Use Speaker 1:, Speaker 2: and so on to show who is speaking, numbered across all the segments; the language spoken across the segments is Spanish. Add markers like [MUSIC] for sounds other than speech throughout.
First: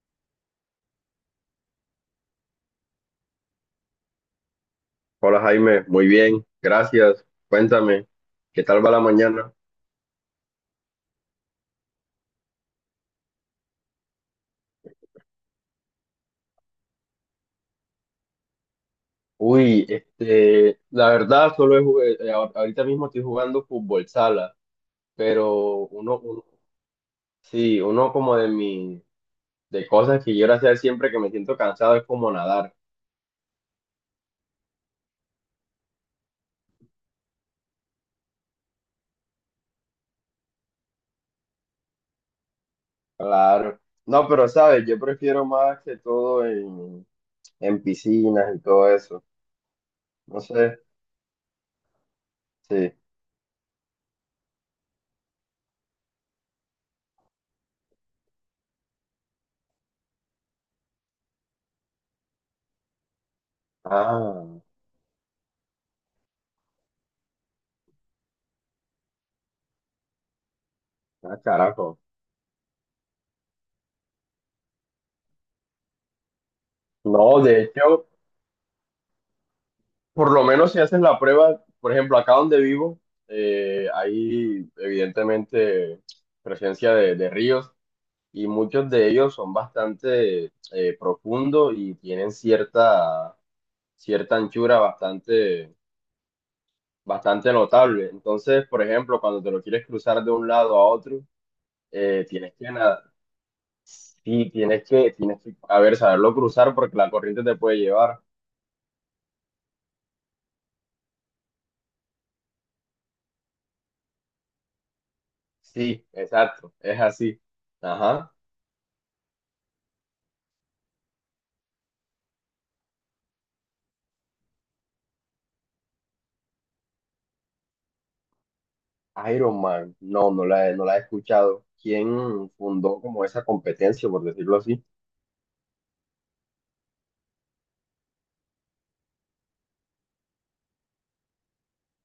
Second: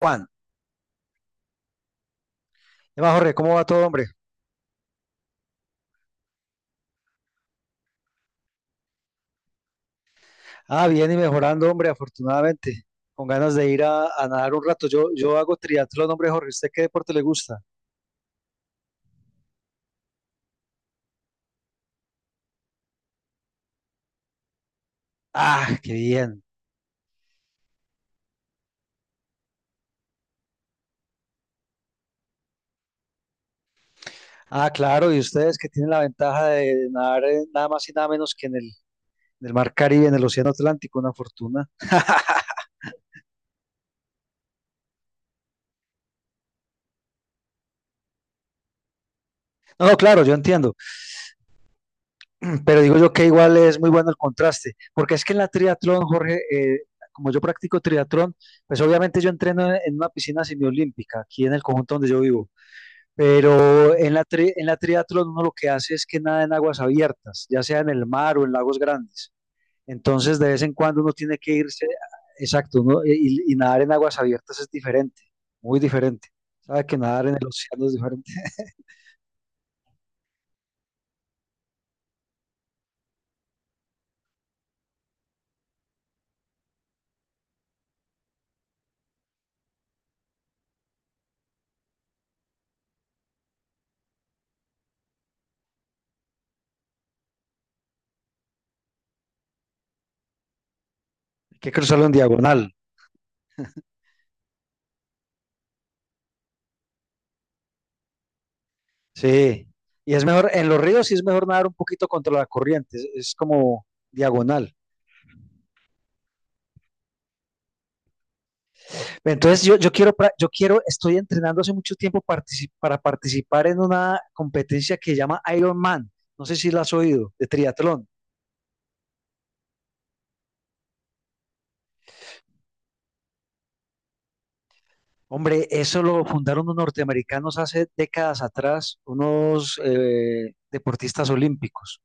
Speaker 1: Juan. ¿Qué más, Jorge? ¿Cómo va todo, hombre?
Speaker 2: Hola Jaime, muy bien, gracias. Cuéntame, ¿qué tal va la mañana?
Speaker 1: Ah, bien y mejorando, hombre, afortunadamente. Con ganas de ir a nadar un rato. Yo hago triatlón, hombre, Jorge. ¿Usted qué deporte le gusta?
Speaker 2: Uy, la verdad, solo he jug- ahor- ahorita mismo estoy jugando fútbol sala,
Speaker 1: Ah,
Speaker 2: pero
Speaker 1: qué bien.
Speaker 2: sí, uno como de cosas que quiero hacer siempre que me siento cansado es como nadar,
Speaker 1: Ah, claro, y ustedes que tienen la ventaja de nadar nada más y nada menos que en el mar Caribe, en el Océano Atlántico, una fortuna.
Speaker 2: claro. No, pero sabes, yo prefiero más que todo en piscinas y todo eso.
Speaker 1: No, no, claro, yo
Speaker 2: No sé,
Speaker 1: entiendo. [CLEARS THROAT] Pero
Speaker 2: sí.
Speaker 1: digo yo que igual es muy bueno el contraste, porque es que en la triatlón, Jorge, como yo practico triatlón, pues obviamente yo entreno en una piscina semiolímpica, aquí en el conjunto donde yo vivo. Pero en
Speaker 2: Ah,
Speaker 1: en la triatlón uno lo que hace es que nada en aguas abiertas, ya sea en el mar o en lagos grandes. Entonces de vez en cuando uno
Speaker 2: ah,
Speaker 1: tiene que irse,
Speaker 2: carajo.
Speaker 1: exacto, y nadar en aguas abiertas es diferente, muy diferente. Sabe que nadar en
Speaker 2: No,
Speaker 1: el
Speaker 2: de
Speaker 1: océano es
Speaker 2: hecho.
Speaker 1: diferente. [LAUGHS]
Speaker 2: Por lo menos si haces la prueba, por ejemplo, acá donde vivo, hay evidentemente presencia de ríos y muchos de ellos son bastante profundos y tienen cierta anchura bastante notable. Entonces, por ejemplo, cuando te lo quieres cruzar de un lado a otro,
Speaker 1: Hay que cruzarlo en
Speaker 2: tienes que
Speaker 1: diagonal,
Speaker 2: nadar. Sí, tienes que, a ver, saberlo cruzar porque la corriente te puede llevar.
Speaker 1: sí. Y es mejor, en los ríos sí es mejor nadar un poquito contra la corriente, es como diagonal.
Speaker 2: Sí, exacto, es así. Ajá.
Speaker 1: Entonces yo quiero, estoy entrenando hace mucho tiempo para participar en una competencia que se llama Ironman. No sé si la has oído, de triatlón.
Speaker 2: Iron Man, no la he escuchado. ¿Quién fundó como esa competencia, por decirlo así?
Speaker 1: Hombre, eso lo fundaron los norteamericanos hace décadas atrás, unos deportistas olímpicos.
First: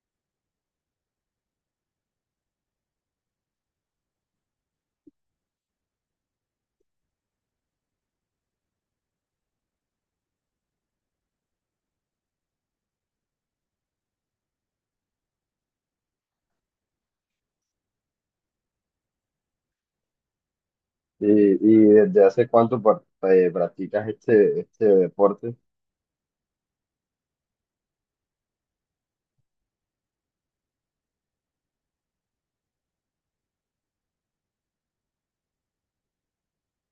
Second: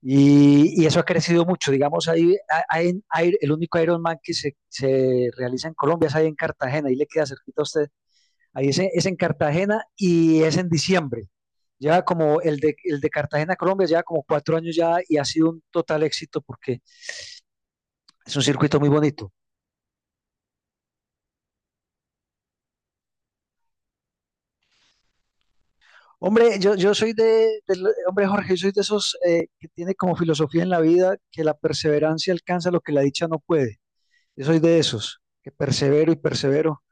Speaker 1: Y eso ha crecido mucho. Digamos, ahí a- hay, en- hay- el único Ironman que se realiza en Colombia es ahí en Cartagena, ahí le queda cerquita a usted. Es en Cartagena y es en diciembre. Ya como el de Cartagena, Colombia, ya como cuatro años ya y ha sido un total éxito porque es un circuito muy bonito.
Speaker 2: ¿Y, y desde hace cuánto par- practicas este deporte?
Speaker 1: Hombre, yo soy de, del- hombre Jorge, yo soy de esos que tiene como filosofía en la vida que la perseverancia alcanza lo que la dicha no puede. Yo soy de esos, que persevero y persevero.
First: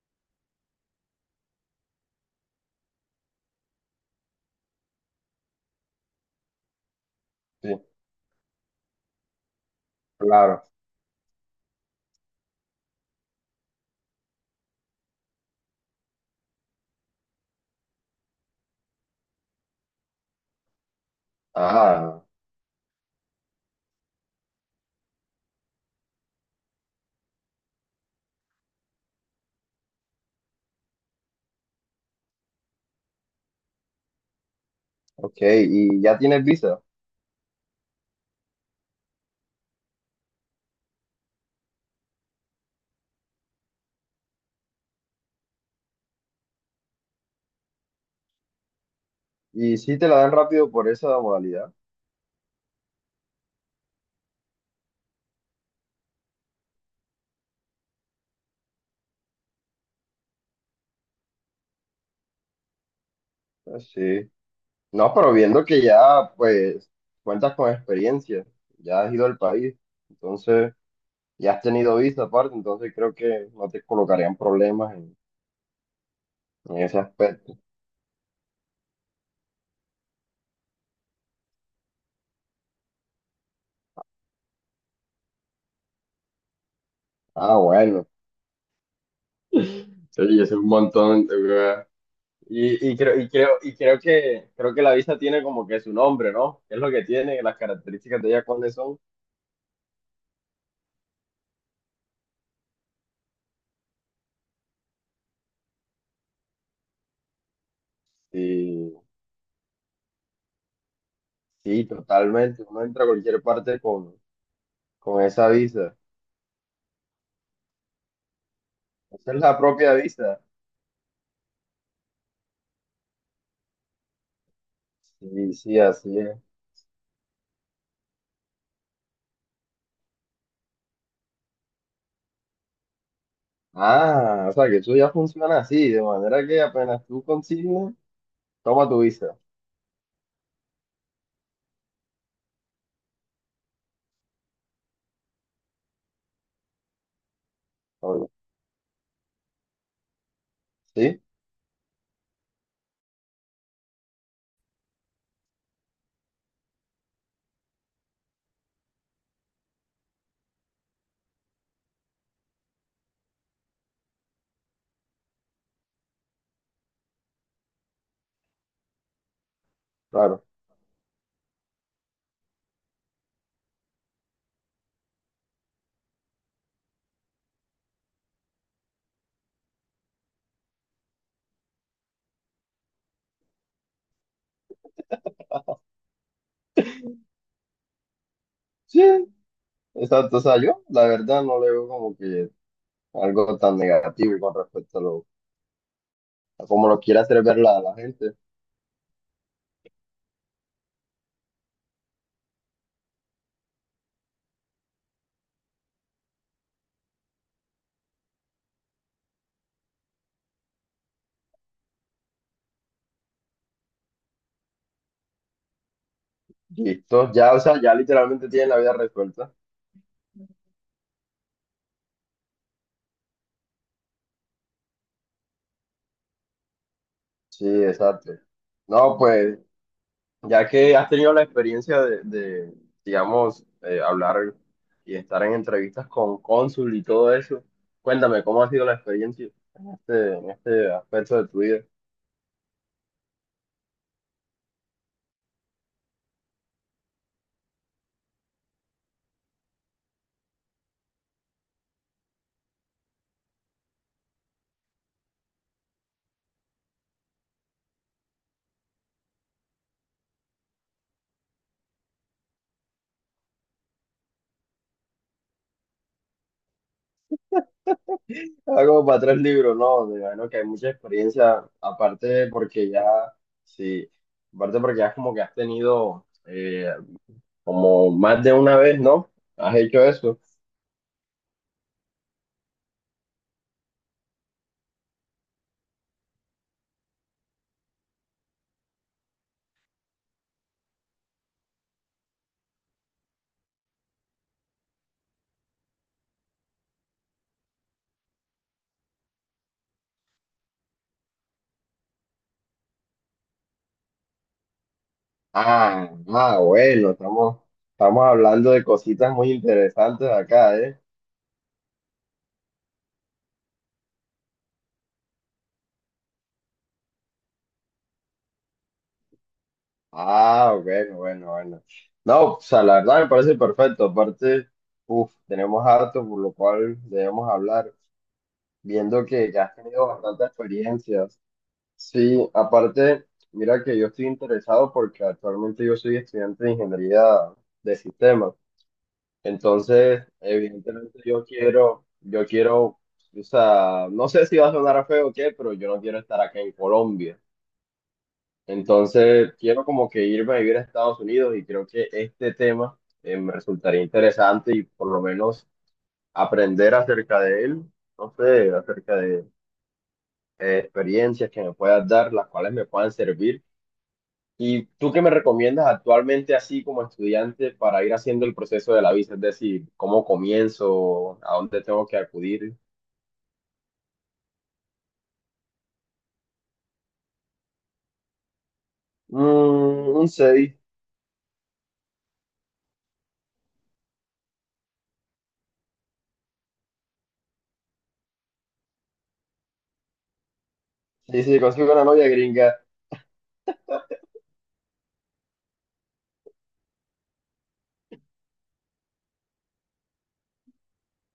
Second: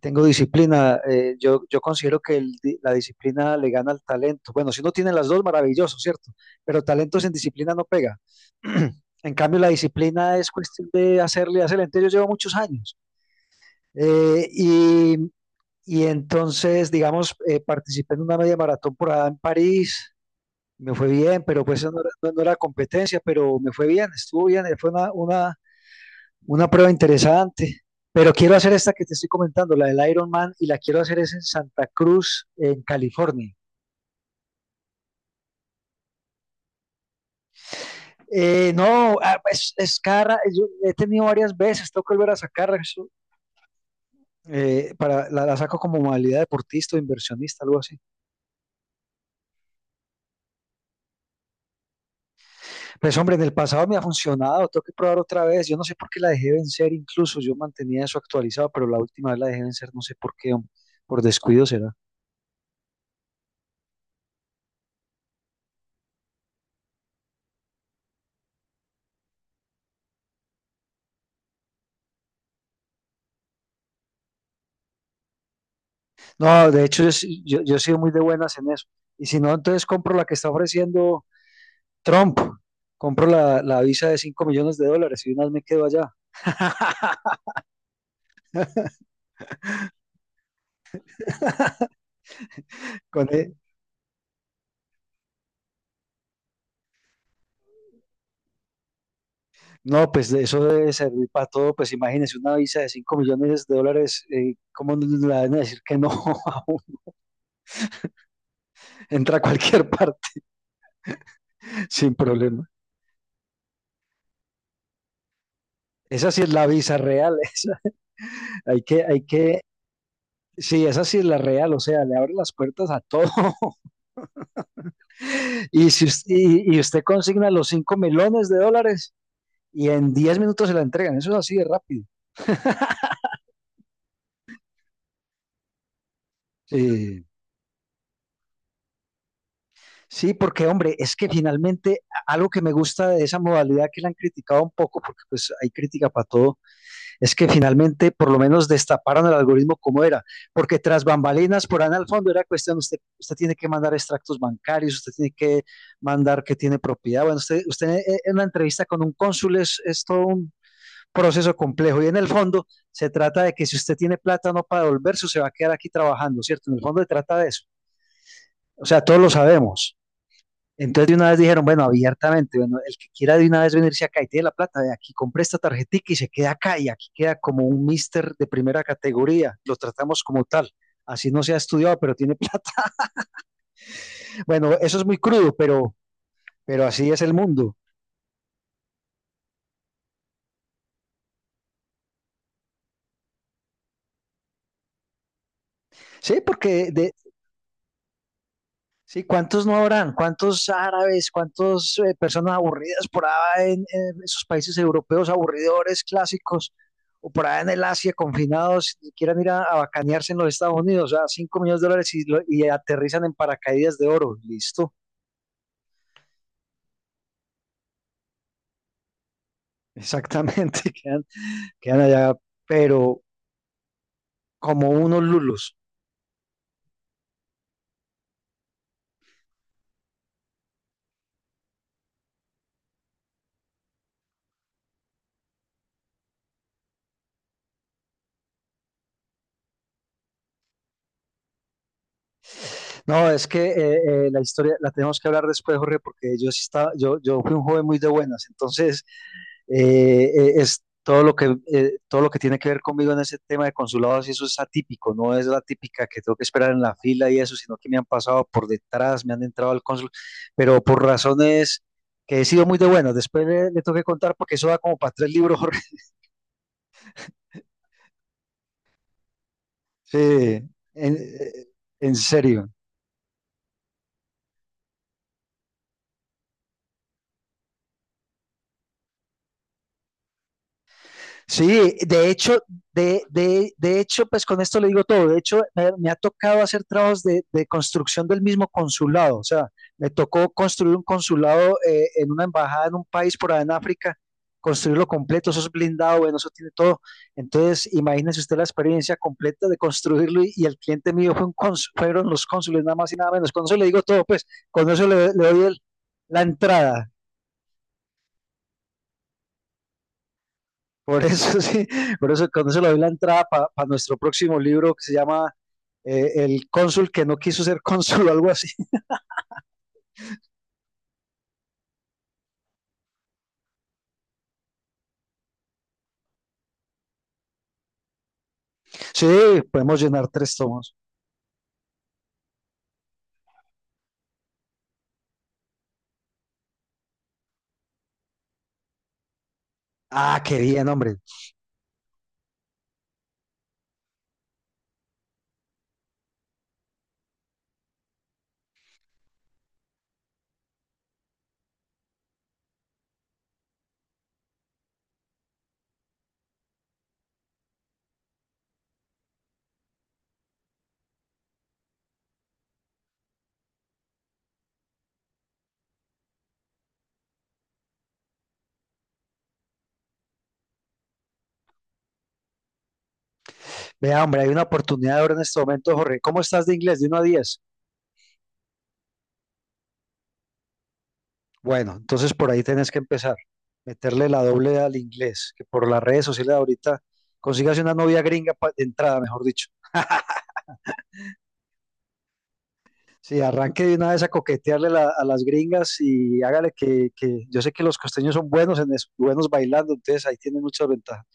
Speaker 1: Tengo disciplina. Yo considero que la disciplina le gana al talento. Bueno, si uno tiene las dos, maravilloso, ¿cierto? Pero talento sin
Speaker 2: Sí,
Speaker 1: disciplina no pega. [CLEARS THROAT] En cambio, la disciplina es
Speaker 2: claro.
Speaker 1: cuestión de hacerle, hacerle. Entonces, yo llevo muchos años. Eh, y, y entonces, digamos, participé en una media maratón por allá en París. Me fue bien, pero pues eso
Speaker 2: Ah,
Speaker 1: no era competencia, pero me fue bien, estuvo bien. Fue una prueba interesante, pero quiero hacer esta que te estoy comentando, la del Ironman, y la quiero hacer es en Santa Cruz, en California.
Speaker 2: ok. ¿Y ya tienes visa?
Speaker 1: No, ah, es cara, yo he tenido varias veces, tengo que volver a sacarla, eso, la saco como modalidad deportista o inversionista, algo así.
Speaker 2: ¿Y si te la dan rápido por esa modalidad?
Speaker 1: Pues hombre, en el pasado me ha funcionado, tengo que probar otra vez, yo no sé por qué la dejé vencer, incluso yo mantenía eso actualizado, pero la última vez la dejé vencer, no sé por qué, hombre, por descuido será.
Speaker 2: Ah, sí. No, pero viendo que ya, pues, cuentas con experiencia, ya has ido al país, entonces, ya has tenido visa aparte, entonces creo que no te colocarían problemas
Speaker 1: No,
Speaker 2: en
Speaker 1: de
Speaker 2: ese
Speaker 1: hecho,
Speaker 2: aspecto.
Speaker 1: yo he sido muy de buenas en eso. Y si no, entonces compro la que está ofreciendo Trump. Compro la visa de 5 millones de dólares y unas me quedo allá. [LAUGHS]
Speaker 2: Ah, bueno, sí, es un montón, weón. Y,
Speaker 1: Con e-
Speaker 2: creo que la vista tiene como que su nombre, ¿no? ¿Qué es lo que tiene? Las características de ella cuáles son.
Speaker 1: No, pues de eso debe servir para todo. Pues imagínese una visa de 5 millones de dólares, ¿cómo no le van a decir que no [LAUGHS] a uno?
Speaker 2: Sí,
Speaker 1: Entra a cualquier parte
Speaker 2: sí,
Speaker 1: [LAUGHS] sin
Speaker 2: totalmente.
Speaker 1: problema.
Speaker 2: Uno entra a cualquier parte con esa visa.
Speaker 1: Esa sí es la visa real. [LAUGHS] Esa. Hay
Speaker 2: Esa es la
Speaker 1: que,
Speaker 2: propia visa.
Speaker 1: sí, esa sí es la real. O sea, le abre las puertas a todo.
Speaker 2: Sí, sí,
Speaker 1: Y, si
Speaker 2: así
Speaker 1: us-
Speaker 2: es.
Speaker 1: y usted consigna los 5 millones de dólares y en 10 minutos se la entregan. Eso es así de rápido.
Speaker 2: Ah, o sea que eso ya funciona así, de manera que apenas
Speaker 1: Eh,
Speaker 2: tú consignes, toma tu visa.
Speaker 1: sí, porque hombre, es que finalmente algo que me gusta de esa modalidad que la han criticado un poco, porque pues hay crítica para todo, es que finalmente por
Speaker 2: Obvio.
Speaker 1: lo menos destaparon el algoritmo como era, porque tras
Speaker 2: Sí,
Speaker 1: bambalinas por ahí al fondo era cuestión, usted tiene que mandar extractos bancarios, usted tiene que mandar que tiene propiedad. Bueno, usted en una entrevista con un cónsul es todo un proceso complejo. Y en el fondo se trata de que si usted tiene plata no para devolverse, se va a quedar aquí trabajando, ¿cierto? En el fondo se trata de eso. O sea, todos lo sabemos.
Speaker 2: claro.
Speaker 1: Entonces de una vez dijeron, bueno, abiertamente, bueno, el que quiera de una vez venirse acá y tiene la plata, de aquí compre esta tarjetica y se queda acá y aquí queda como un mister de primera categoría, lo tratamos como tal, así no se ha estudiado, pero tiene [LAUGHS] plata. Bueno, eso es muy crudo, pero así es el mundo.
Speaker 2: Sí, exacto. O sea, yo la verdad no le veo como que algo tan negativo con respecto a lo
Speaker 1: Sí,
Speaker 2: como
Speaker 1: porque
Speaker 2: lo
Speaker 1: de,
Speaker 2: quiera hacer ver la gente.
Speaker 1: Sí, ¿cuántos no habrán? ¿Cuántos árabes? ¿Cuántas personas aburridas por allá en esos países europeos aburridores, clásicos? O por allá en el Asia, confinados, y quieran ir a bacanearse en los Estados Unidos, a 5 millones de dólares y, y aterrizan en paracaídas de oro. Listo,
Speaker 2: Listo, ya, o sea, ya literalmente tienen la vida resuelta.
Speaker 1: exactamente, [LAUGHS] quedan allá, pero como unos lulos.
Speaker 2: Sí, exacto. No, pues, ya que has tenido la experiencia digamos, hablar y estar en entrevistas con cónsul y todo eso, cuéntame, ¿cómo ha sido la experiencia en en este aspecto de tu vida?
Speaker 1: No, es que la historia la tenemos que hablar después, Jorge, porque yo sí estaba, yo fui un joven muy de buenas, entonces es todo lo que tiene que ver conmigo en ese tema de consulados y eso es atípico, no es la típica que tengo que esperar en la fila y eso, sino que me han pasado por detrás, me han entrado al cónsul, pero por razones que he sido muy de buenas. Después le tengo que contar porque eso da como para tres libros, Jorge. [LAUGHS]
Speaker 2: Algo para tres libros, ¿no?
Speaker 1: Sí,
Speaker 2: Me imagino que hay mucha
Speaker 1: en,
Speaker 2: experiencia,
Speaker 1: eh, en
Speaker 2: aparte
Speaker 1: serio.
Speaker 2: porque ya, sí, aparte porque ya como que has tenido como más de una vez, ¿no? ¿Has hecho eso?
Speaker 1: Sí, de hecho, de hecho, pues con esto le digo todo. De hecho, me ha tocado hacer trabajos de construcción del mismo consulado. O sea, me tocó construir un consulado en una embajada en un país por allá en África, construirlo completo. Eso es blindado, bueno, eso tiene todo. Entonces, imagínese usted la experiencia completa de construirlo y el cliente mío fue un fueron los cónsules, nada más y nada menos. Con eso le digo todo, pues, con eso le doy la entrada.
Speaker 2: Bueno, estamos hablando de cositas muy interesantes acá, ¿eh?
Speaker 1: Por eso [LAUGHS] sí, por eso con eso le doy la entrada para nuestro próximo libro que se llama El cónsul que no quiso ser cónsul o algo así. [LAUGHS]
Speaker 2: Ah, bueno, bueno, bueno. No, o sea, la verdad me parece perfecto. Aparte, uff, tenemos harto por lo cual debemos hablar, viendo
Speaker 1: Sí,
Speaker 2: que ya has
Speaker 1: podemos
Speaker 2: tenido
Speaker 1: llenar
Speaker 2: bastantes
Speaker 1: tres tomos.
Speaker 2: experiencias. Sí, aparte, mira que yo estoy interesado porque actualmente yo soy estudiante de ingeniería de sistemas. Entonces,
Speaker 1: Ah, qué bien, hombre.
Speaker 2: evidentemente yo quiero, o sea, no sé si va a sonar feo o qué, pero yo no quiero estar acá en Colombia. Entonces, quiero como que irme a vivir a Estados Unidos y creo que este tema me resultaría interesante y por lo menos aprender acerca de él, no sé, acerca de experiencias que me puedas dar, las cuales me puedan servir. ¿Y tú qué me recomiendas actualmente así como estudiante para ir haciendo el proceso de la visa? Es decir, ¿cómo comienzo? ¿A dónde tengo que acudir?
Speaker 1: Vea, hombre, hay una oportunidad ahora en este momento, Jorge. ¿Cómo estás de inglés? De uno a 10.
Speaker 2: Mm, un CEDI.
Speaker 1: Bueno, entonces por ahí tenés que empezar. Meterle la doble al inglés, que por las redes sociales ahorita consigas una novia gringa de entrada, mejor dicho.
Speaker 2: Sí, sí, consigo una novia gringa.
Speaker 1: Sí, arranque de una vez a coquetearle a las gringas y hágale que yo sé que los costeños son buenos en eso, buenos bailando, entonces ahí tienen muchas ventajas.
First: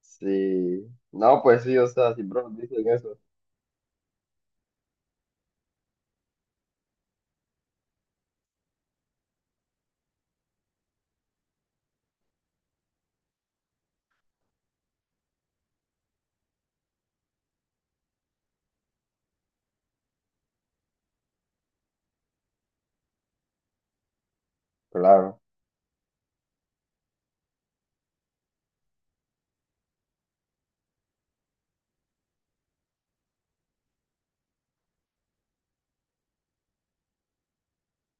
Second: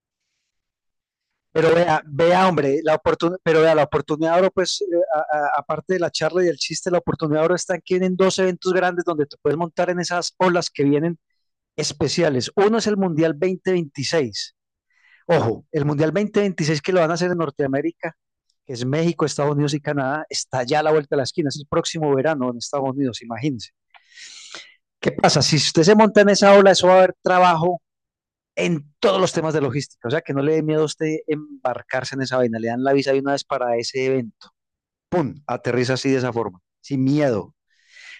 Speaker 2: Sí. No, pues
Speaker 1: Pero
Speaker 2: sí, o sea, siempre
Speaker 1: vea,
Speaker 2: nos
Speaker 1: hombre,
Speaker 2: dicen eso.
Speaker 1: la oportunidad ahora, pues, aparte de la charla y el chiste, la oportunidad ahora está en que vienen dos eventos grandes donde te puedes montar en esas olas que vienen especiales. Uno es el Mundial 2026. Ojo, el Mundial 2026 que lo van a hacer en Norteamérica, que es México, Estados Unidos y Canadá, está ya a la vuelta de la esquina, es el próximo verano en Estados Unidos, imagínense. ¿Qué pasa?
Speaker 2: Claro.
Speaker 1: Si usted se monta en esa ola, eso va a haber trabajo en todos los temas de logística. O sea, que no le dé miedo a usted embarcarse en esa vaina. Le dan la visa de una vez para ese evento. ¡Pum! Aterriza así de esa forma, sin miedo.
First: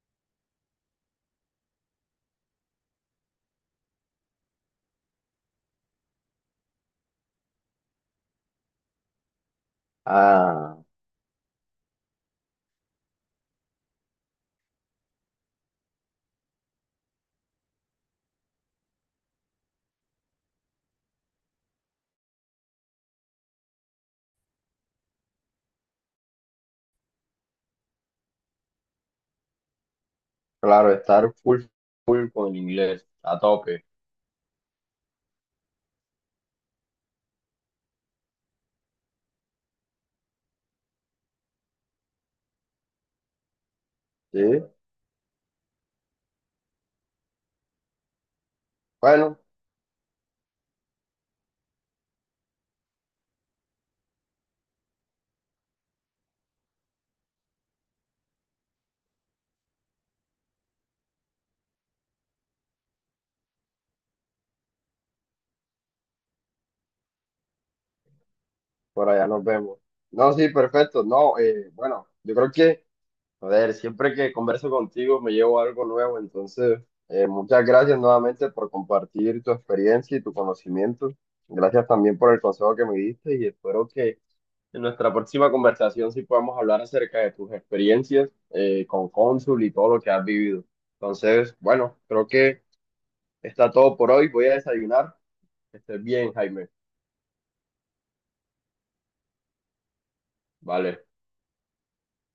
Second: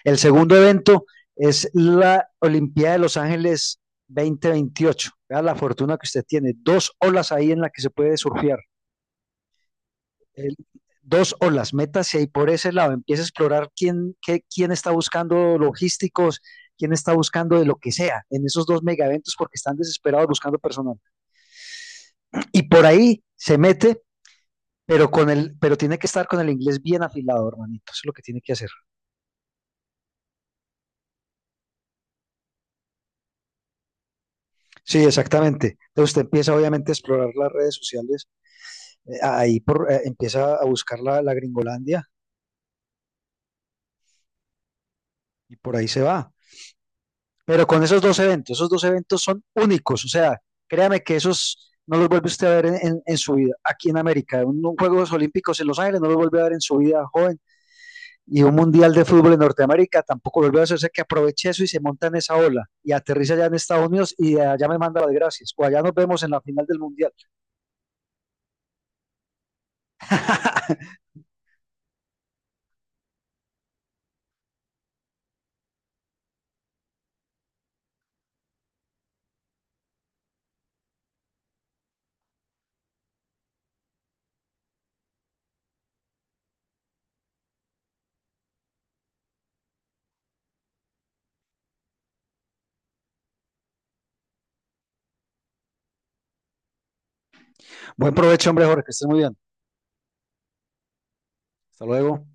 Speaker 1: El segundo evento es la Olimpiada de Los Ángeles 2028. Vea la fortuna que usted tiene. Dos olas ahí en las que se puede surfear. el-
Speaker 2: Ah,
Speaker 1: Dos o las metas y ahí por ese lado empieza a explorar quién, quién está buscando logísticos, quién está buscando de lo que sea en esos dos mega eventos porque están desesperados buscando personal. Y por ahí se mete, pero pero tiene que estar con el inglés bien afilado, hermanito. Eso es lo que tiene que hacer.
Speaker 2: claro, estar full, full con el inglés, a tope.
Speaker 1: Sí, exactamente. Entonces usted empieza obviamente a explorar las redes sociales, empieza a buscar la Gringolandia
Speaker 2: Sí.
Speaker 1: y por ahí se va. Pero con esos dos eventos
Speaker 2: Bueno,
Speaker 1: son únicos, o sea, créame que esos no los vuelve usted a ver en su vida aquí en América. Un Juegos Olímpicos en Los Ángeles no los vuelve a ver en su vida joven y un Mundial de Fútbol en Norteamérica tampoco lo vuelve a hacer, o sea, que aproveche eso y se monta en esa ola y aterriza allá en Estados Unidos y de allá me manda las gracias o allá nos vemos en la final del Mundial.
Speaker 2: por allá nos vemos. No, sí,
Speaker 1: [LAUGHS]
Speaker 2: perfecto. No, bueno, yo creo que... A ver, siempre que converso contigo me llevo algo nuevo, entonces muchas gracias nuevamente por compartir tu experiencia y tu conocimiento. Gracias también por el consejo que me diste y espero que en nuestra próxima conversación sí podamos hablar acerca de tus experiencias con Cónsul y todo lo que has vivido. Entonces, bueno, creo que está todo por hoy. Voy a desayunar. Que estés bien, Jaime.
Speaker 1: Buen provecho, hombre, Jorge, que estés muy bien.
Speaker 2: Vale.
Speaker 1: Hasta luego.